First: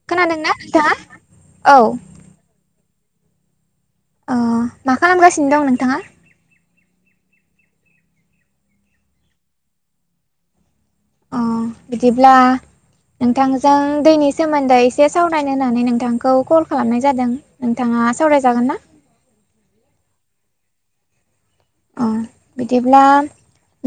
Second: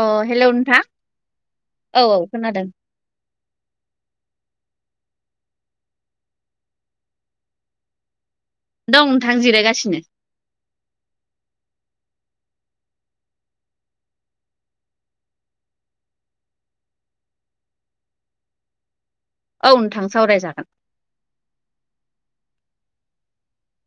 अ hello खोनादोंना नोंथां नोंथाङा? औ औ खोनादों ओ मा खालामगासिनो दं नोंथांङा दं नोंथां जिरायगासिनो अ बिदिब्ला नोंथांजों दैनि सोमोन्दै एसे सावरायनो होननानै नोंथांखौ कल खालामनाय जादों । नोंथांङा सावराय जागोन ना औ नोंथां सावरायजागोन अ बिदिब्ला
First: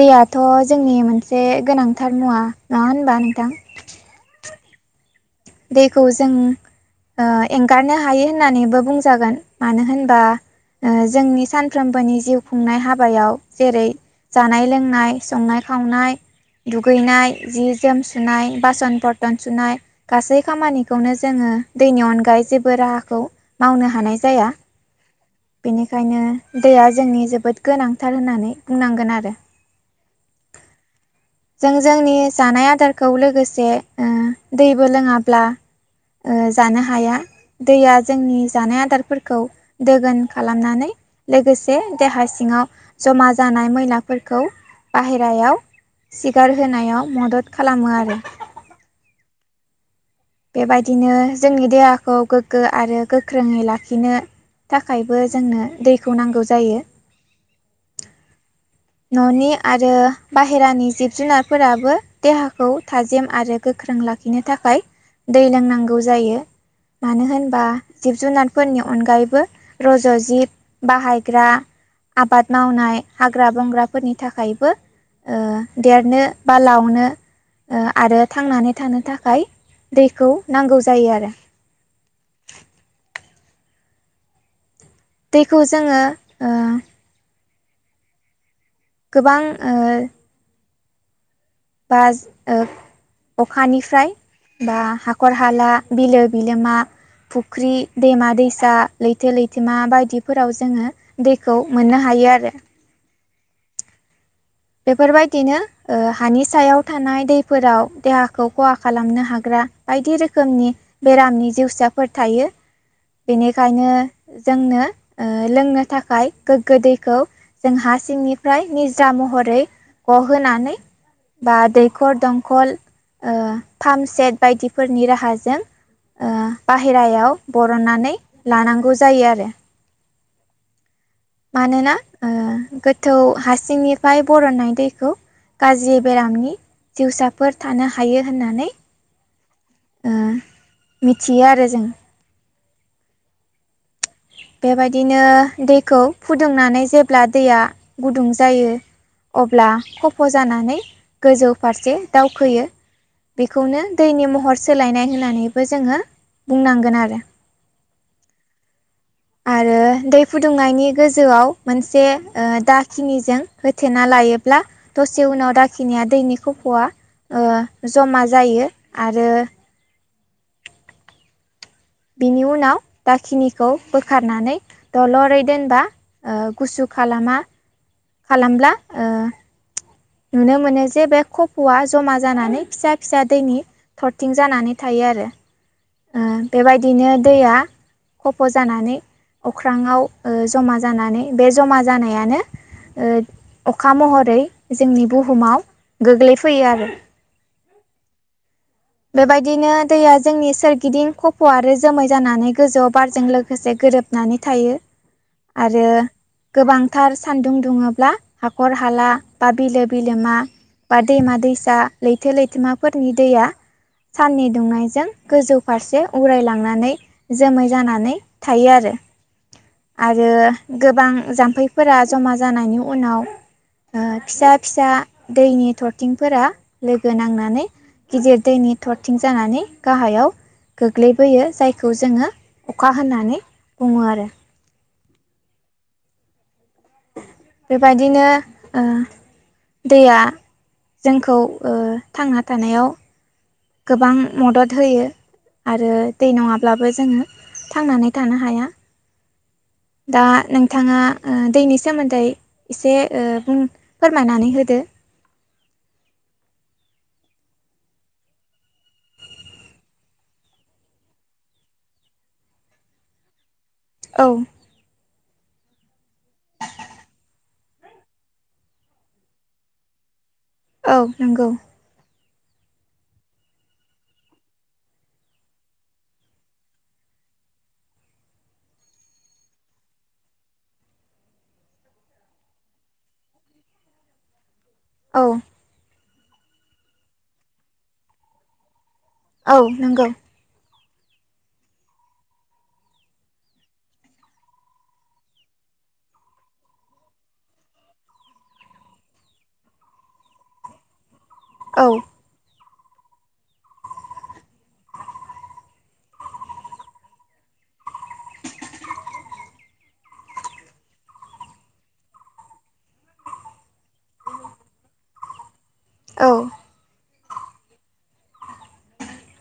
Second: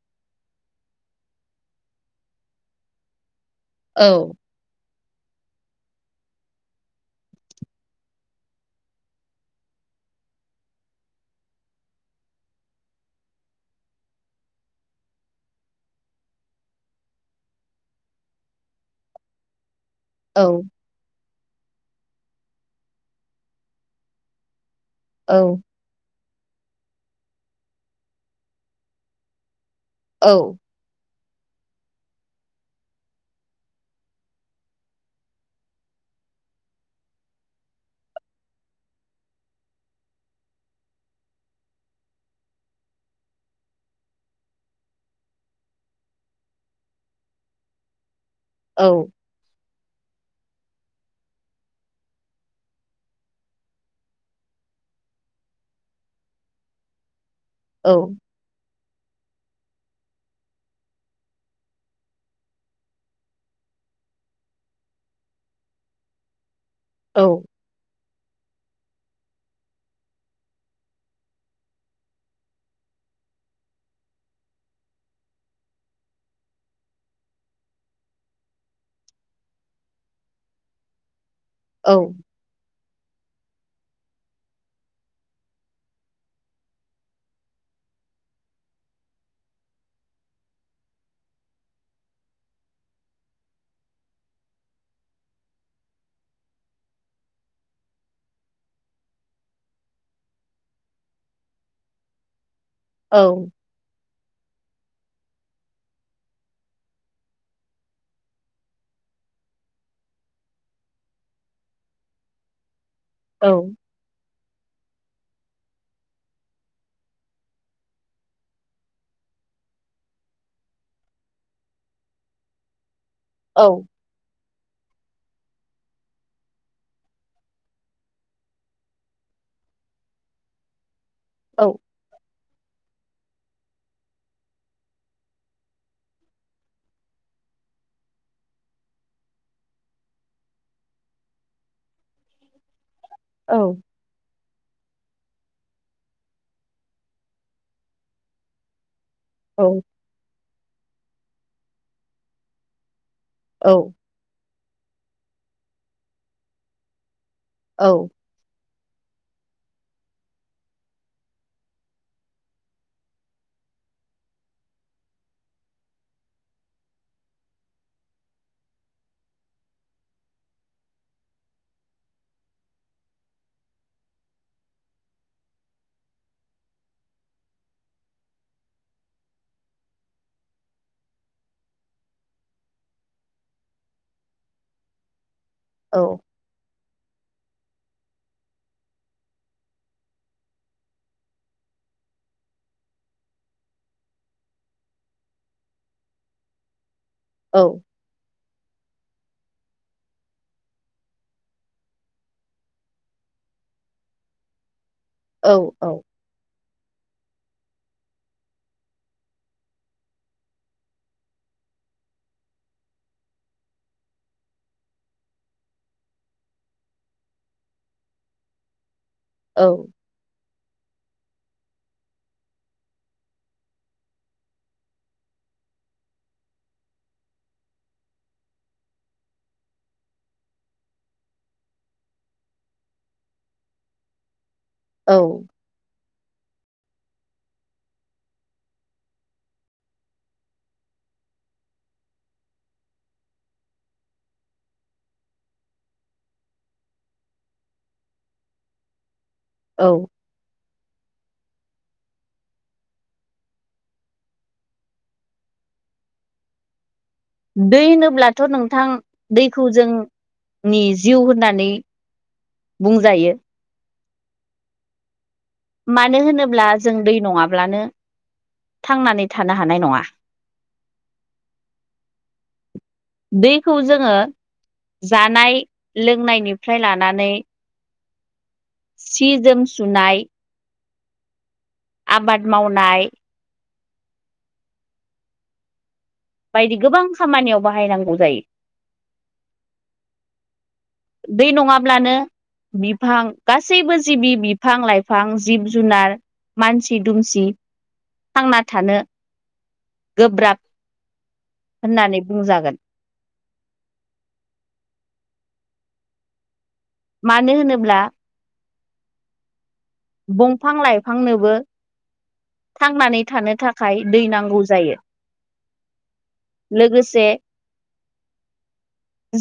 दैयाथ' जोंनि मोनसे गोनांथार मुवा नंङा होनबा नोंथां औ दैखौ जों एंगारनो हायो होननानैबो बुंजागोन मानो होनबा जोंनि सानफ्रोमबोनि जिउ खुंनाय हाबायाव जेरै जानाय लोंनाय संनाय खाव खावनाय दुगैनाय जि - जोम सुनाय बासन बरतन सुनाय गासै औ खामानिखौनो जोंङो दैनि अनगायै जेबो राहाखौ मावनो हानाय जाया । औ बेनिखायनो दैया जोंनि जोबोद गोनांथार होननानै बुंनांगोन आरो औ जों जोंनि जानाय आदारखौ लोगोसे दैबो लोङांब्ला जानो हाया दैया जोंनि जानाय आदारफोरखौ दोगोन खालामनानै लोगोसे देहा सिङांव जमा जानाय मैलाफोरखौ बाहेरायाव सिगार होनोनायाव मदद खालामो आरो औ बेबायदिनो जोंनि देहाखौ गोगो आरो गोख्रोङै लाखिनो थाखायबो जोंनो दैखौ नांगौ जायो । औ न'नि आरो बाहेरानि जिब जुनारफोराबो देहाखौ थाजिम आरो गोगो गोख्रों लाखिनो थाखाय दै लोंनांगौ जायो औ मानो होनबा जिब जुनारफोरनि अनगायैबो रज' जिब बाहायग्रा आबाद मावनाय हाग्रा बंग्राफोरनि थाखायबो देरनो बा लावनो आरो थांनानै थानो थाखाय दैखौ नांगौ जायो आरो औ दैखौ जोङो गोबां ओ बा अखानिफ्राय बा हाखर हाला बिलो बिलोमा फुख्रि दैमा दैसा लैथो लैथोमा बायदिफोराव जोङो दैखौ मोननो हा यो आरो औ बेफोरबायदिनो हानि सायाव थानाय दैफोराव देहाखौ खहा खालामनो हाग्रा बायदि रोखोमनि बेरामनि जिउसायाफोर थायो औ बेनिखायनो जोंनो लोंनो थाखाय गोग्गो दैखौ जों हा सिंनिफ्राय निज महरै ग होनानै बा दैखर दंखल पाम्प सेट बायदिफोरनि राहाजों बाहेरायाव बरननानै लानांगौ जायो आरो औ मानोना गोथौ हारसिंनिफ्राय बरननाय दैखौ गाज्रि बेरामनि जिउसाफोर थानो हायो होननानै ओ मिथियो आरो जों औ बेबायदिनो दैखौ फुदुंनानै जेब्ला दैया गुदुं जायो। अब्ला खफ' जानानै गोजौ फारसे दावखोयो बेखौनो दैनि महर सोलायनाय होननानैबो जोङो बुंनांगोन आरो औ आरो दै फुदुंनायनि गोजौआव मोनसे दाखिनिजों होथेना ला लायोब्ला दसे उनाव दाखिनाया दैनि खफ'आ ओ जमा जायो आरो बिनि उनाव दाखिनिखौ बोखारनानै दलरै दोनबा गुसु खालामा खालामब्ला ओ नुनो मोनो जे बे खफ'आ जमा जानानै फिसा फिसा दैनि थरथिं जानानै थायो। आरो बेबायदिनो दैया खफ' जानानै अख्राङाव जमा जानानै बे जमा जानायानो अखा महरै जोंनि बुहुमाव गोग्लैफैयो आरो औ बेबायदिनो दैया जोंनि सोरगिदिं खफ' आरो जोमै जानानै गोजौआव बारजों लोगोसे गोरोबनानै थायो। आरो औ गोबांथार सान्दुं दुङोब्ला हाखर हाला बा बिलो बिलोमा बा दैमा दैसा लैथो लैथोमाफोरनि दैया साननि दुंनायजों गोजौ फारसे उरायलांनानै जोमै जानानै थायो आरो आरो गोबां जाम्फैफोरा जमा जानायनि उनाव फिसा फिसा दैनि थरथिंफोरा लोगो नांनानै गिदिर दैनि थरथिं जानानै गाहायाव गोग्लैबोयो जायखौ जोङो अखा होननानै बुङो आरो औ बेबायदिनो ओ दैया जोंखौ थांना थानायाव गोबां मदद होयो। आरो दै नङाब्लाबो जोङो थांनानै थानो हाया। दा नोंथाङा ओ दैनि सोमोन्दै एसे बुं ओ फोरमायनानै होदो। दै होनोब्लाथ' नोंथां दैखौ जों नि जिउ होननानै बुंजायो। औ मानो होनोब्ला जों दै नङाब्लानो थांनानै थानो हानाय नङा। औ नंगौ। दैखौ जोङो जानाय लोंनायनिफ्राय लानानै सि जोम सुनाय आबाद मावनाय औ बायदि गोबां खामानियाव बाहायनांगौ जायो। औ नंगौ। दै नङाब्लानो बिफां गासैबो जिबि बिफां लाइफां जिब जुनार मानसि दुमसि थांना थानो गोब्राब औ होननानै बुंजागोन। मानो होनोब्ला बंफां लाइफांनोबो थांनानै थानो थाखाय दै नांगौ जायो। औ लोगोसे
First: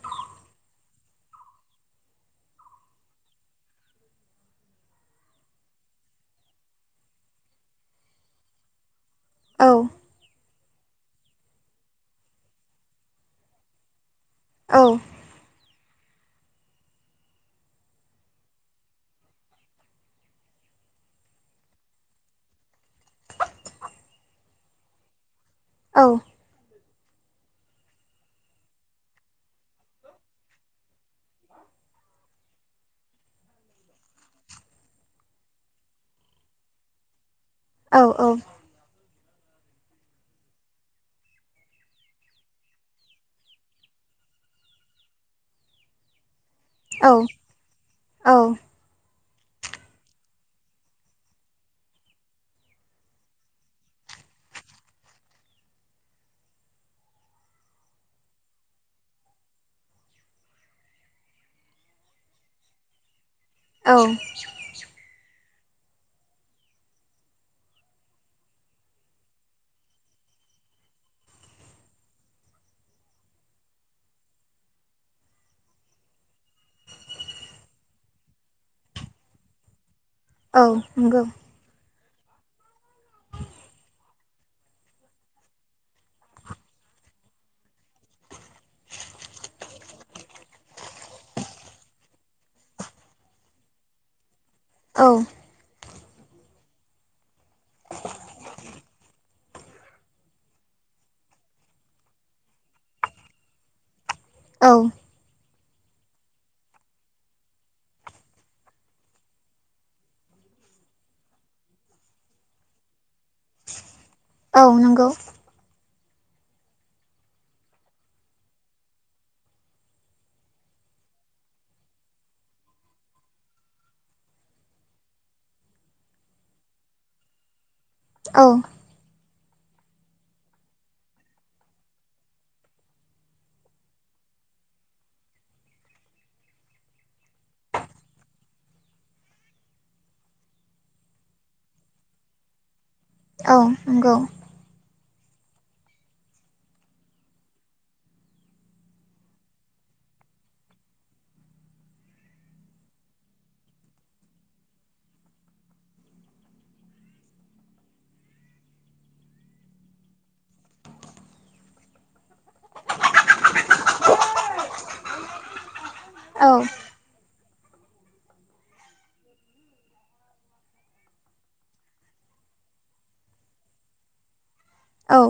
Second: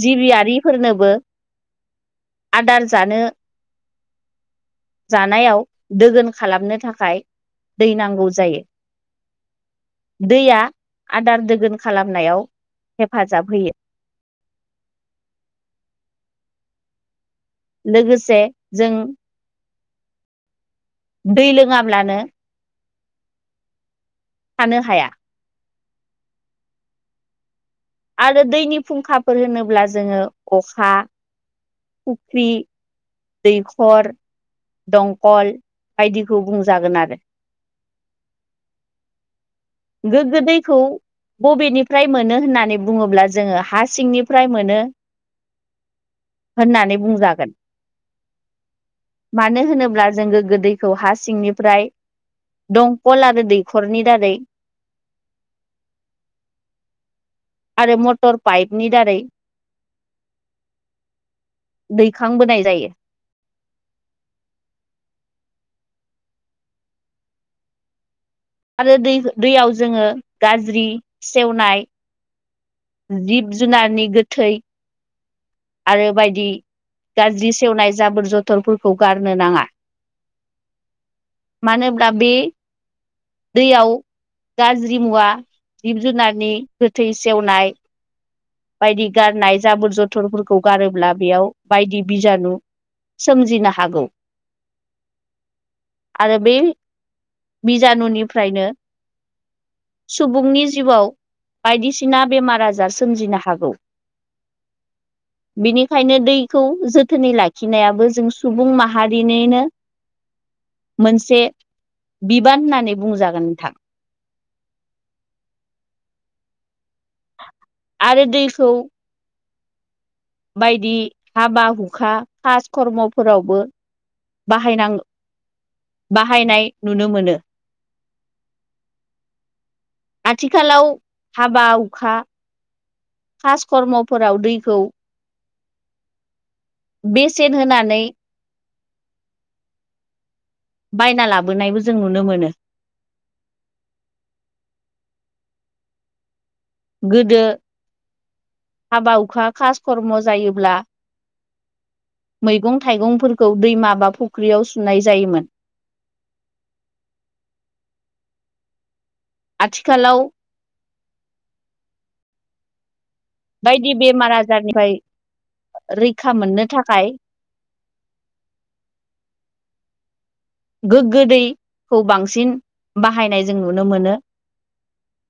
जिबियारिफोरनोबो आदार जानो जा नायाव दोगोन खालामनो थाखाय दै नांगौ जायो। औ दैया आदार दोगोन खालामनायाव हेफाजाब होयो। औ लोगोसे जों दै लोङाब्लानो थानो हाया। औ आरो दैनि फुंखाफोर होनोब्ला जोङो अखा फुख्रि दैखर दंखल बायदिखौ बुंजागोन आरो। औ औ गोग्गो दैखौ बबेनिफ्राय मोनो होननानै बुङोब्ला जोङो हा सिंनिफ्राय मोनो। होननानै औ बुंजागोन। औ मानो होनोब्ला जों गोग्गो दैखौ हा सिंनिफ्राय दंखल आरो दैखरनि दारै आरो मटर पाइपनि दारै दैखांबोनाय जायो। औ। आरो दै-दैयाव जोङो गाज्रि सेवनाय जिब जुनारनि गोथै आरो बायदि गाज्रि सेवनाय जाबोर जथरफोरखौ गारनो नाङा औ नंगो दा बे दैयाव गाज्रि मुवा जिब जुनारनि गोथै सेवनाय बायदि गारनाय जाबोर जथरफोरखौ गारोब्ला बेयाव बायदि बिजानु सोमजिनो हागौ। औ आरो बे बिजानुनिफ्रायनो सुबुंनि जिउआव बायदिसिना बेमार आजार सोमजिनो हागौ औ बिनिखायनो दैखौ जोथोनै लाखिनायाबो जों सुबुं माहारिनिनो मोनसे बिबान होननानै बुंजागोन नोंथां औ नंगौ। आरो दैखौ बायदि हाबा हुखा कास खर्म'फोरावबो बाहायनां बाहायनाय नुनो मोनो औ आथिखालाव हाबा हुखा खासकर्मफोराव दैखौ बेसेन होनानै बायना लाबोनायबो जों नुनो मोनो। औ नंगौ गोदो हाबा हुखा खास खर्म' जायोब्ला मैगं थाइगंफोरखौ दैमा बा फुख्रियाव सुनाय जायोमोन [inaudible] आथिखालाव बायदि बेमार आजारनिफ्राय रैखा औ औ मोननो थाखाय गोग्गो दैखौ बांसिन बाहायनाय जों नुनो मोनो औ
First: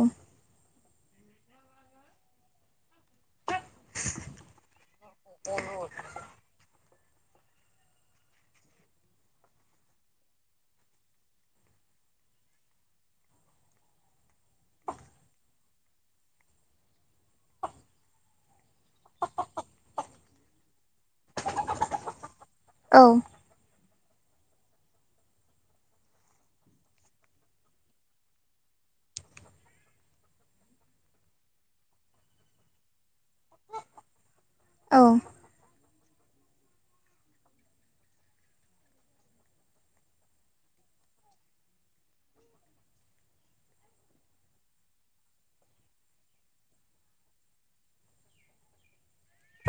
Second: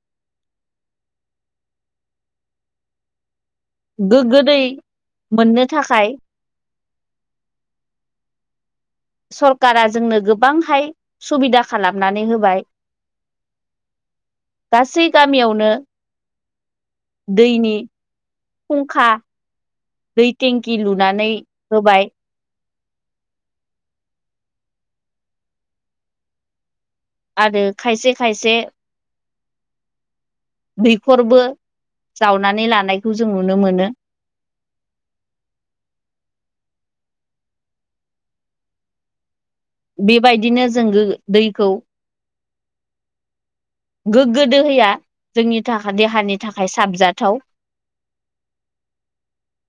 गोग्गो दै मोननो थाखाय सरकारा जोंनो गोबांहाय सुबिदा खालामनानै होबाय गासै गामियावनो दैनि फुंखा दै टेंकि लुनानै होबाय। औ आरो खायसे खायसे दैखरबो जावनानै लानायखौ जों नुनो मोनो। औ बेबायदिनो जों दैखौ गोग्गो दोहैया जोंनि थाखाय देहानि थाखाय साबजाथाव [inaudible]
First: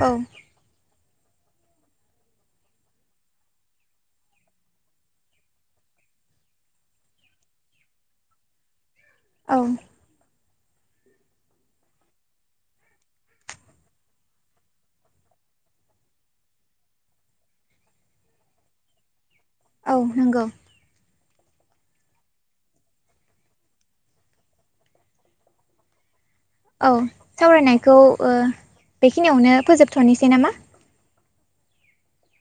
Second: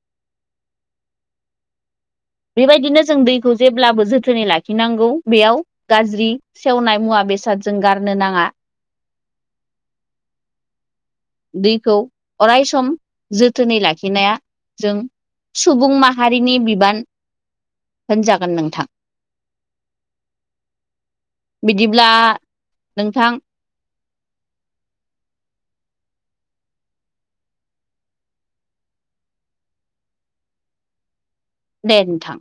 औ बेबायदिनो जों दैखौ जेब्लाबो जोथोनै लाखिनांगौ बेयाव गाज्रि सेवनाय मुवा बेसादजों गारनो नाङा औ दैखौ अराय सम जोथोनै लाखिनाया जों सुबुं माहारिनि बिबान होनजागोन नोंथां। औ नंगौ बिदिब्ला नोंथां औ सावरायनायखौ ओ बेखिनियावनो फोजोबथ'नोसै नामा दे नोंथां।